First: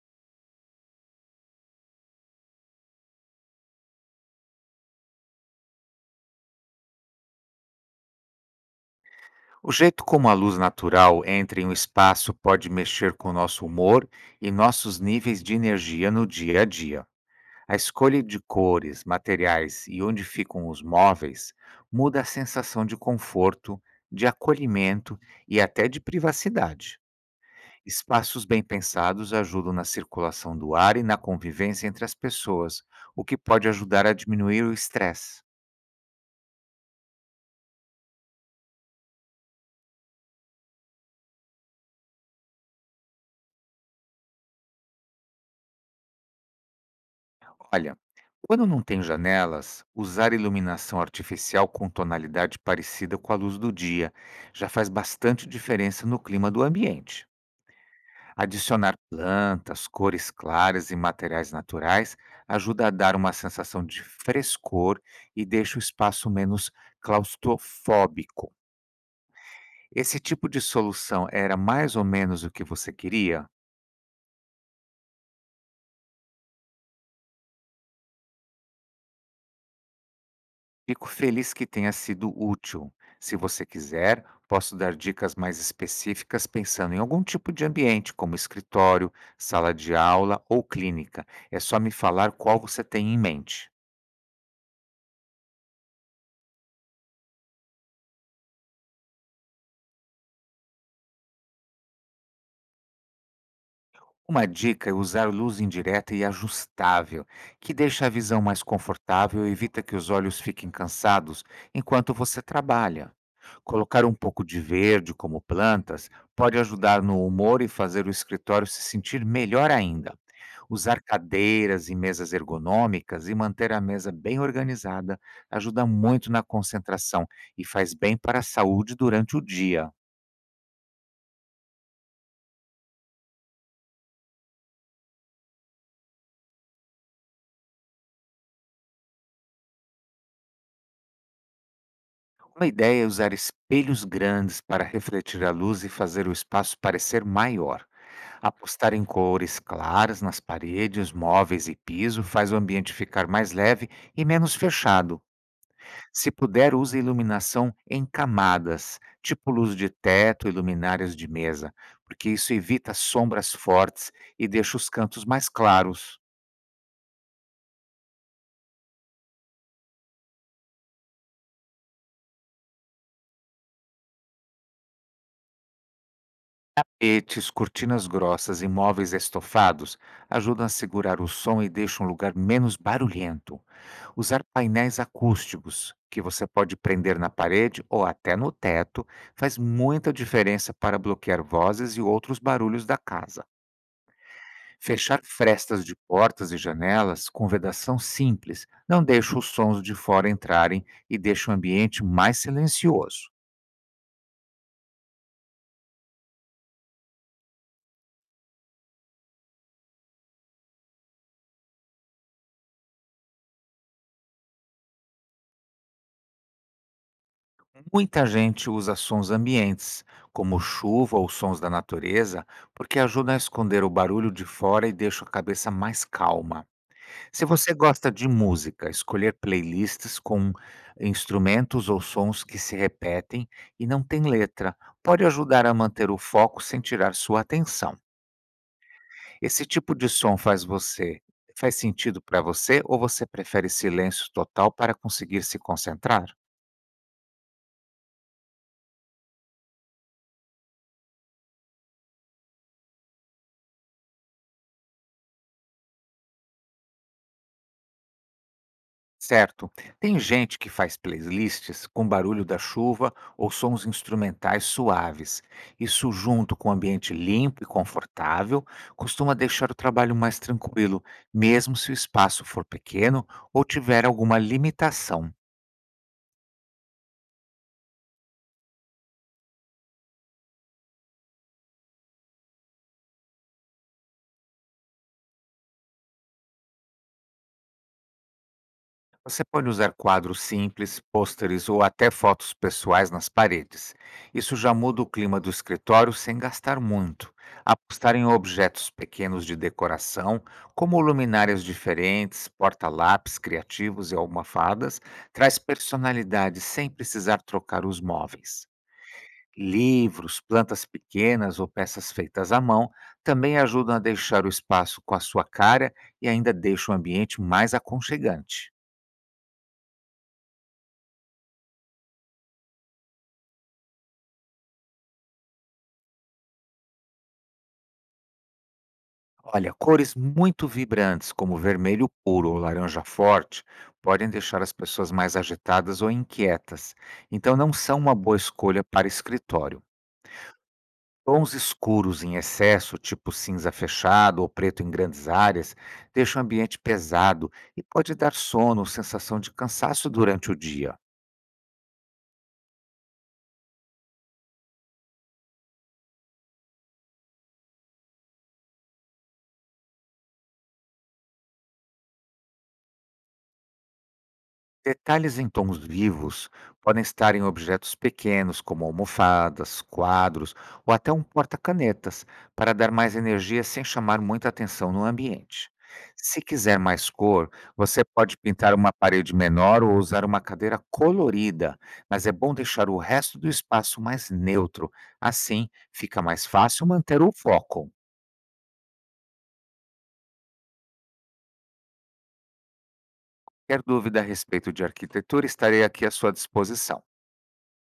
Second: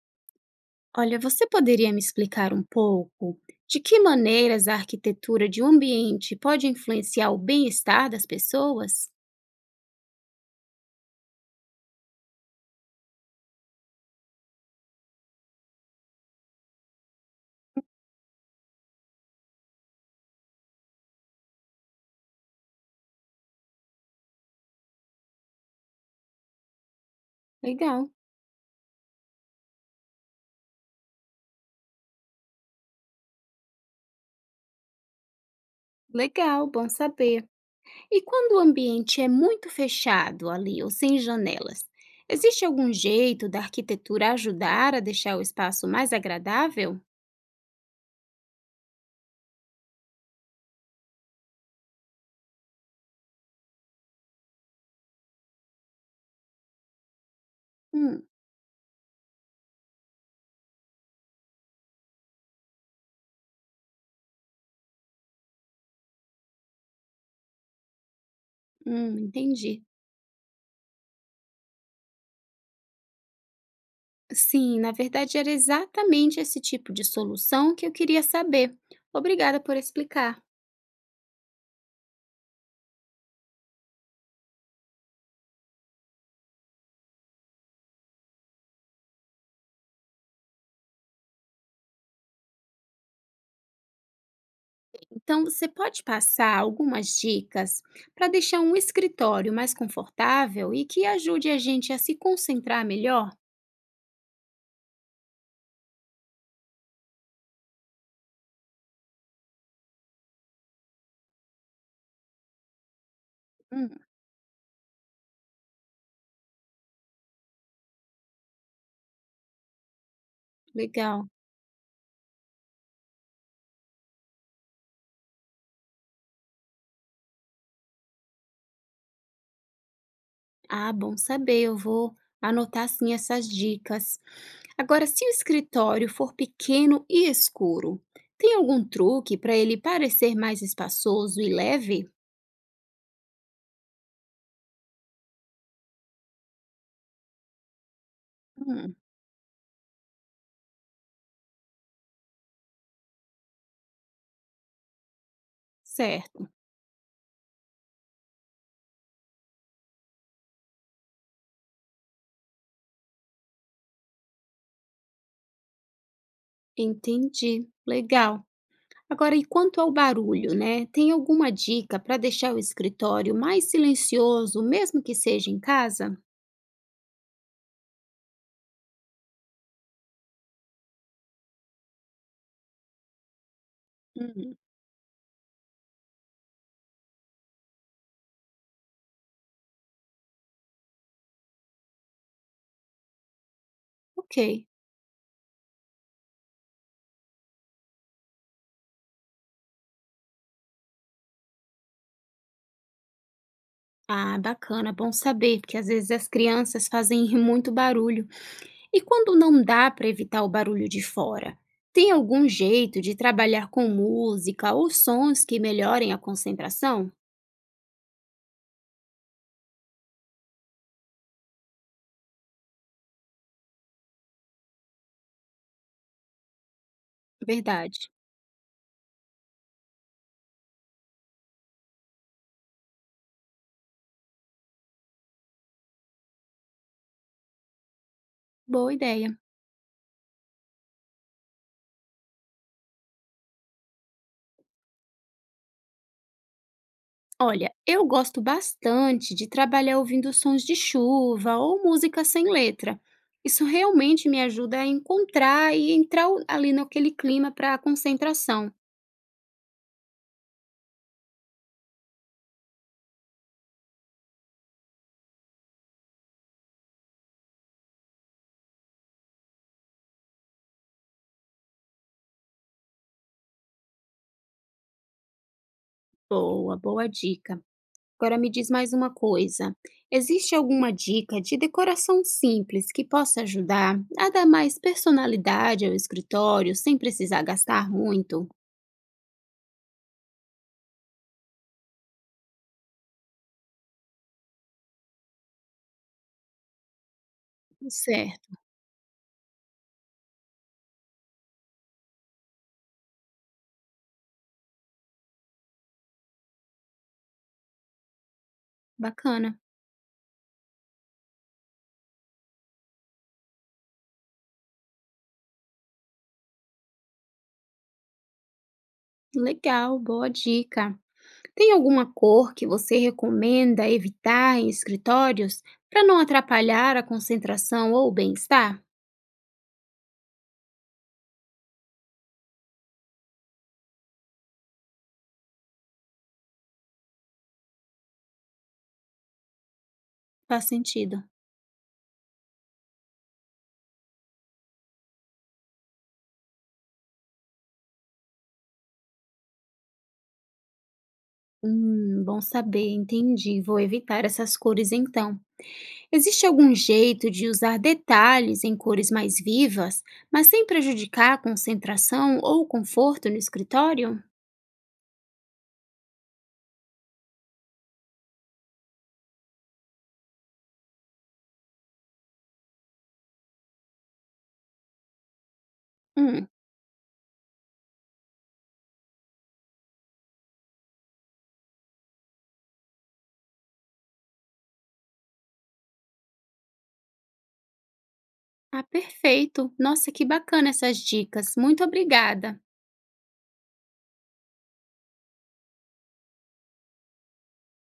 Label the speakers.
Speaker 1: Olha, você poderia me explicar um pouco de que maneiras a arquitetura de um ambiente pode influenciar o bem-estar das pessoas?
Speaker 2: O jeito como a luz natural entra em um espaço pode mexer com nosso humor e nossos níveis de energia no dia a dia. A escolha de cores, materiais e onde ficam os móveis muda a sensação de conforto, de acolhimento e até de privacidade.
Speaker 1: Legal,
Speaker 2: Espaços bem pensados ajudam na circulação do ar e na convivência entre as pessoas, o que pode ajudar a diminuir o estresse.
Speaker 1: legal, bom saber. E quando o ambiente é muito fechado ali ou sem janelas, existe algum jeito da arquitetura ajudar a deixar o espaço mais agradável?
Speaker 2: Olha, quando não tem janelas, usar iluminação artificial com tonalidade parecida com a luz do dia já faz bastante diferença no clima do ambiente.
Speaker 1: Hum,
Speaker 2: Adicionar plantas, cores claras e materiais naturais ajuda a dar uma sensação de frescor e deixa o espaço menos claustrofóbico.
Speaker 1: entendi.
Speaker 2: Esse tipo de solução era mais ou menos o que você queria?
Speaker 1: Sim, na verdade era exatamente esse tipo de solução que eu queria saber. Obrigada por explicar.
Speaker 2: Fico feliz que tenha sido útil. Se você quiser, posso dar dicas mais específicas pensando em algum tipo de ambiente, como escritório, sala de aula ou clínica. É só me falar qual você tem em mente.
Speaker 1: Então, você pode passar algumas dicas para deixar um escritório mais confortável e que ajude a gente a se concentrar melhor?
Speaker 2: Uma dica é usar luz indireta e ajustável, que deixa a visão mais confortável e evita que os olhos fiquem cansados enquanto você trabalha.
Speaker 1: Hum,
Speaker 2: Colocar um pouco de verde, como plantas, pode ajudar no humor e fazer o escritório se sentir melhor ainda. Usar
Speaker 1: legal.
Speaker 2: cadeiras e mesas ergonômicas e manter a mesa bem organizada ajuda muito na concentração e faz bem para a saúde durante o dia.
Speaker 1: Ah, bom saber, eu vou anotar sim essas dicas. Agora, se o escritório for pequeno e escuro, tem algum truque para ele parecer mais espaçoso e leve?
Speaker 2: A ideia é usar espelhos grandes para refletir a luz e fazer o espaço parecer maior. Apostar
Speaker 1: Hum,
Speaker 2: em cores claras nas paredes, móveis e piso faz o ambiente ficar mais leve e menos fechado. Se
Speaker 1: certo.
Speaker 2: puder, use iluminação em camadas, tipo luz de teto e luminárias de mesa, porque isso evita sombras fortes e deixa os cantos mais claros.
Speaker 1: Entendi. Legal. Agora, e quanto ao barulho, né? Tem alguma dica para deixar o escritório mais silencioso, mesmo que seja em casa?
Speaker 2: Etes, cortinas grossas e móveis estofados ajudam a segurar o som e deixam o lugar menos barulhento. Usar
Speaker 1: Uhum.
Speaker 2: painéis acústicos, que você pode prender na parede ou até no teto, faz muita diferença para bloquear vozes e outros barulhos da casa.
Speaker 1: Ok.
Speaker 2: Fechar frestas de portas e janelas com vedação simples não deixa os sons de fora entrarem e deixa o ambiente mais silencioso.
Speaker 1: Ah, bacana, bom saber, porque às vezes as crianças fazem muito barulho. E quando não dá para evitar o barulho de fora? Tem algum jeito de trabalhar com música ou sons que melhorem a concentração?
Speaker 2: Muita gente usa sons ambientes, como chuva ou sons da natureza, porque ajuda a esconder o barulho de fora e deixa a cabeça mais calma. Se você
Speaker 1: Verdade.
Speaker 2: gosta de música, escolher playlists com instrumentos ou sons que se repetem e não tem letra pode ajudar a manter o foco sem tirar sua atenção.
Speaker 1: Boa ideia.
Speaker 2: Esse tipo de som faz você Faz sentido para você ou você prefere silêncio total para conseguir se concentrar?
Speaker 1: Olha, eu gosto bastante de trabalhar ouvindo sons de chuva ou música sem letra. Isso realmente me ajuda a encontrar e entrar ali naquele clima para concentração.
Speaker 2: Certo. Tem gente que faz playlists com barulho da chuva ou sons instrumentais suaves. Isso, junto com um ambiente limpo e confortável, costuma deixar o trabalho mais tranquilo, mesmo se o espaço for pequeno ou tiver alguma limitação.
Speaker 1: Boa, boa dica. Agora me diz mais uma coisa. Existe alguma dica de decoração simples que possa ajudar a dar mais personalidade ao escritório sem precisar gastar muito?
Speaker 2: Você pode usar quadros simples, pôsteres ou até fotos pessoais nas paredes. Isso já muda o clima do escritório sem gastar muito. Apostar em
Speaker 1: Certo,
Speaker 2: objetos pequenos de decoração, como luminárias diferentes, porta-lápis criativos e almofadas, traz personalidade sem precisar trocar os móveis.
Speaker 1: bacana.
Speaker 2: Livros, plantas pequenas ou peças feitas à mão também ajudam a deixar o espaço com a sua cara e ainda deixa o ambiente mais aconchegante.
Speaker 1: Legal, boa dica. Tem alguma cor que você recomenda evitar em escritórios para não atrapalhar a concentração ou o bem-estar?
Speaker 2: Olha, cores muito vibrantes, como vermelho puro ou laranja forte, podem deixar as pessoas mais agitadas ou inquietas, então não são uma boa escolha para escritório.
Speaker 1: Faz sentido.
Speaker 2: Tons escuros em excesso, tipo cinza fechado ou preto em grandes áreas, deixam o ambiente pesado e pode dar sono ou sensação de cansaço durante o dia.
Speaker 1: Bom saber, entendi. Vou evitar essas cores então. Existe algum jeito de usar detalhes em cores mais vivas, mas sem prejudicar a concentração ou o conforto no escritório?
Speaker 2: Detalhes em tons vivos podem estar em objetos pequenos, como almofadas, quadros ou até um porta-canetas, para dar mais energia sem chamar muita atenção no ambiente. Se
Speaker 1: Hum,
Speaker 2: quiser mais cor, você pode pintar uma parede menor ou usar uma cadeira colorida, mas é bom deixar o resto do espaço mais neutro. Assim, fica mais fácil manter o foco.
Speaker 1: ah, perfeito. Nossa, que bacana essas dicas. Muito obrigada.
Speaker 2: Quer dúvida a respeito de arquitetura, estarei aqui à sua disposição.